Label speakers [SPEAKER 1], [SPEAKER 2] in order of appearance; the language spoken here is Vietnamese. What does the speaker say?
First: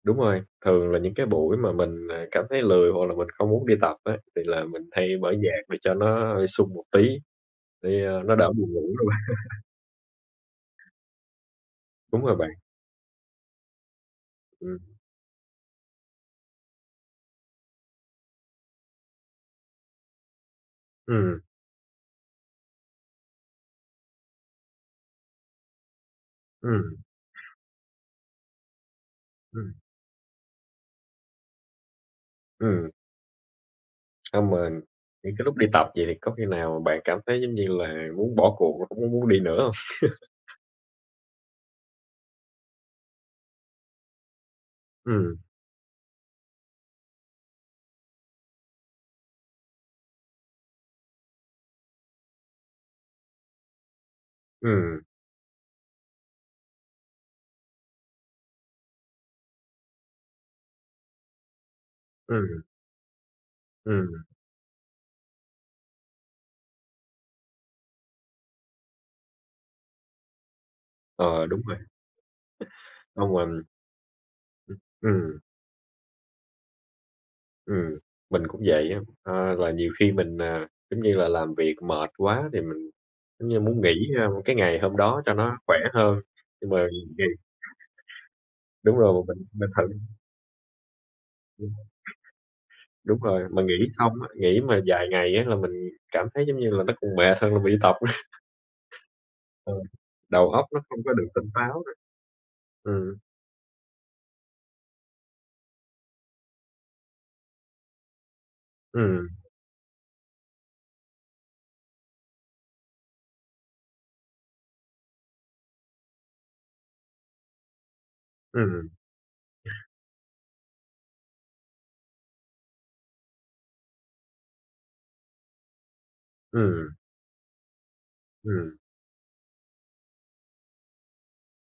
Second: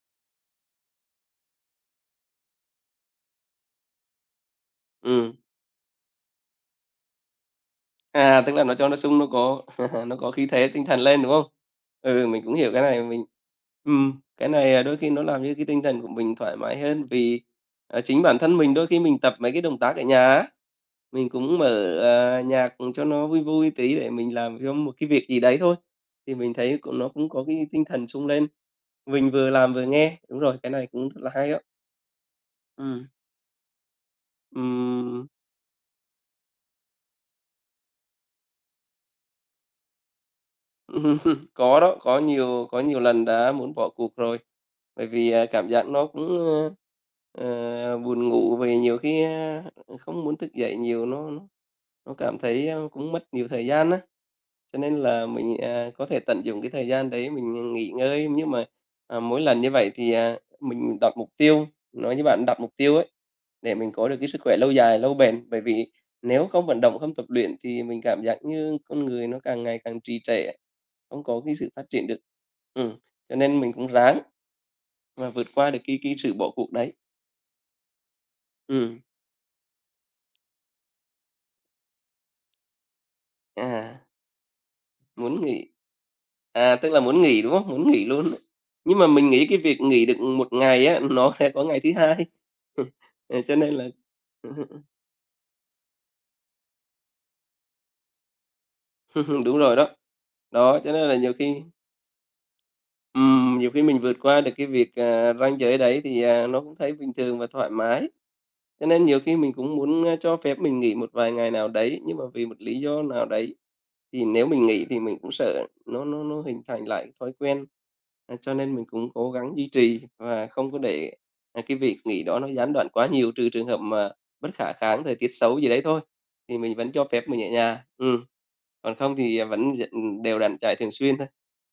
[SPEAKER 1] Đúng rồi, thường là những cái buổi mà mình, ờ, cảm thấy lười hoặc là mình không muốn đi tập á, thì là mình hay mở
[SPEAKER 2] Ừm.
[SPEAKER 1] nhạc để cho nó, ơ, sung một tí, để, ơ, nó
[SPEAKER 2] À,
[SPEAKER 1] đỡ
[SPEAKER 2] tức là
[SPEAKER 1] buồn
[SPEAKER 2] nó cho
[SPEAKER 1] ngủ
[SPEAKER 2] nó
[SPEAKER 1] luôn á.
[SPEAKER 2] sung nó có nó có khí thế tinh thần lên, đúng hông?
[SPEAKER 1] Đúng
[SPEAKER 2] Ừ,
[SPEAKER 1] rồi
[SPEAKER 2] mình
[SPEAKER 1] bạn!
[SPEAKER 2] cũng hiểu cái này, và mình ừm, cái này,
[SPEAKER 1] Ừm.
[SPEAKER 2] à, đôi khi nó làm cho cái tinh thần của mình thoải mái hơn. Vì, ờ, chính bản thân mình đôi khi mình tập mấy cái động tác ở nhà á, mình
[SPEAKER 1] Ừm.
[SPEAKER 2] cũng mở, ờ, nhạc, ừm, cho nó vui vui tí, để mình làm trong một cái việc gì đấy thôi. Thì mình thấy c
[SPEAKER 1] Ừm.
[SPEAKER 2] nó cũng có cái tinh thần sung lên, mình vừa làm
[SPEAKER 1] Ừm.
[SPEAKER 2] vừa nghe. Đúng rồi, cái này cũng rất là hay á.
[SPEAKER 1] Ừm.
[SPEAKER 2] Ừm.
[SPEAKER 1] Xong rồi
[SPEAKER 2] Ừm.
[SPEAKER 1] những cái lúc đi tập vậy thì có khi nào mà bạn cảm thấy, giống như là, muốn bỏ cuộc hông? Hổng có muốn đi nữa hông?
[SPEAKER 2] Có đó, có nhiều có nhiều lần đã muốn bỏ cuộc rồi. Bởi vì,
[SPEAKER 1] Ừm.
[SPEAKER 2] ờ, cảm giác nó cũng, ờ, ờ, buồn ngủ, vì nhiều khi, a, không muốn thức dậy nhiều nó nó cảm thấy, a, cũng mất nhiều thời gian á, cho nên
[SPEAKER 1] Ừm.
[SPEAKER 2] là mình, à, có thể tận dụng cái thời gian đấy mình, ừm, nghỉ ngơi. Nhưng mà, à, mỗi lần như vậy thì, à, mình đặt mục tiêu nói như bạn đặt
[SPEAKER 1] Ừm.
[SPEAKER 2] mục tiêu ấy để mình có được
[SPEAKER 1] Ừm.
[SPEAKER 2] cái sức khỏe lâu dài lâu bền, bởi vì nếu không vận động, không tập luyện thì mình cảm giác như con người nó càng ngày càng trì trệ á, không có
[SPEAKER 1] Ờ,
[SPEAKER 2] cái
[SPEAKER 1] đúng
[SPEAKER 2] sự
[SPEAKER 1] rồi!
[SPEAKER 2] phát triển được. Ừm,
[SPEAKER 1] Xong
[SPEAKER 2] cho nên
[SPEAKER 1] mình
[SPEAKER 2] mình cũng ráng
[SPEAKER 1] Ừm,
[SPEAKER 2] và
[SPEAKER 1] ừm.
[SPEAKER 2] vượt qua được cái cái sự bỏ cuộc đấy.
[SPEAKER 1] Ừm, mình cũng vậy á.
[SPEAKER 2] Ừm.
[SPEAKER 1] Ờ, là nhiều khi mình, à, giống như là làm việc mệt quá thì mình giống như muốn nghỉ,
[SPEAKER 2] À.
[SPEAKER 1] a, cái ngày hôm đó cho
[SPEAKER 2] Muốn
[SPEAKER 1] nó
[SPEAKER 2] nghỉ.
[SPEAKER 1] khỏe hơn, nhưng
[SPEAKER 2] À,
[SPEAKER 1] mà
[SPEAKER 2] tức là muốn
[SPEAKER 1] gầy
[SPEAKER 2] nghỉ, đúng hông? Muốn nghỉ luôn á.
[SPEAKER 1] Đúng
[SPEAKER 2] Nhưng mà
[SPEAKER 1] rồi,
[SPEAKER 2] mình
[SPEAKER 1] mình
[SPEAKER 2] nghĩ cái
[SPEAKER 1] mình
[SPEAKER 2] việc nghỉ
[SPEAKER 1] [unintelligible]
[SPEAKER 2] được, ừm, 1 ngày á nó sẽ có
[SPEAKER 1] Ừm.
[SPEAKER 2] ngày thứ hai.
[SPEAKER 1] Đúng
[SPEAKER 2] Ờ,
[SPEAKER 1] rồi!
[SPEAKER 2] cho
[SPEAKER 1] Mà
[SPEAKER 2] nên
[SPEAKER 1] nghỉ
[SPEAKER 2] là
[SPEAKER 1] xong á, nghỉ mà vài ngày á là mình cảm thấy giống như là nó còn mệt hơn là mình đi tập á.
[SPEAKER 2] Đúng
[SPEAKER 1] Ờ,
[SPEAKER 2] rồi đó.
[SPEAKER 1] đầu óc
[SPEAKER 2] Đó,
[SPEAKER 1] nó
[SPEAKER 2] cho
[SPEAKER 1] không
[SPEAKER 2] nên
[SPEAKER 1] có
[SPEAKER 2] là
[SPEAKER 1] được
[SPEAKER 2] nhiều
[SPEAKER 1] tỉnh
[SPEAKER 2] khi
[SPEAKER 1] táo nữa. Ừm.
[SPEAKER 2] Ừm, nhiều khi mình vượt qua được cái việc, à, ranh giới đấy thì, à, nó cũng thấy bình thường và thoải mái. Cho nên nhiều
[SPEAKER 1] Ừm.
[SPEAKER 2] khi mình cũng muốn, ơ, cho phép mình nghỉ một vài ngày nào đấy, nhưng mà vì một lý do nào đấy thì nếu mình nghỉ thì mình cũng sợ nó nó nó hình thành lại thói quen. À, cho nên mình
[SPEAKER 1] Ừm.
[SPEAKER 2] cũng cố gắng duy trì và không có để, à, cái việc nghỉ đó nó gián đoạn quá nhiều, trừ trường hợp mà bất khả kháng, thời tiết xấu gì đấy thôi, thì mình
[SPEAKER 1] Ừm.
[SPEAKER 2] vẫn cho phép mình ở nhà, ừm,
[SPEAKER 1] Ừm.
[SPEAKER 2] còn không thì, ờ, vẫn d ừm, đều đặn chạy thường xuyên ha.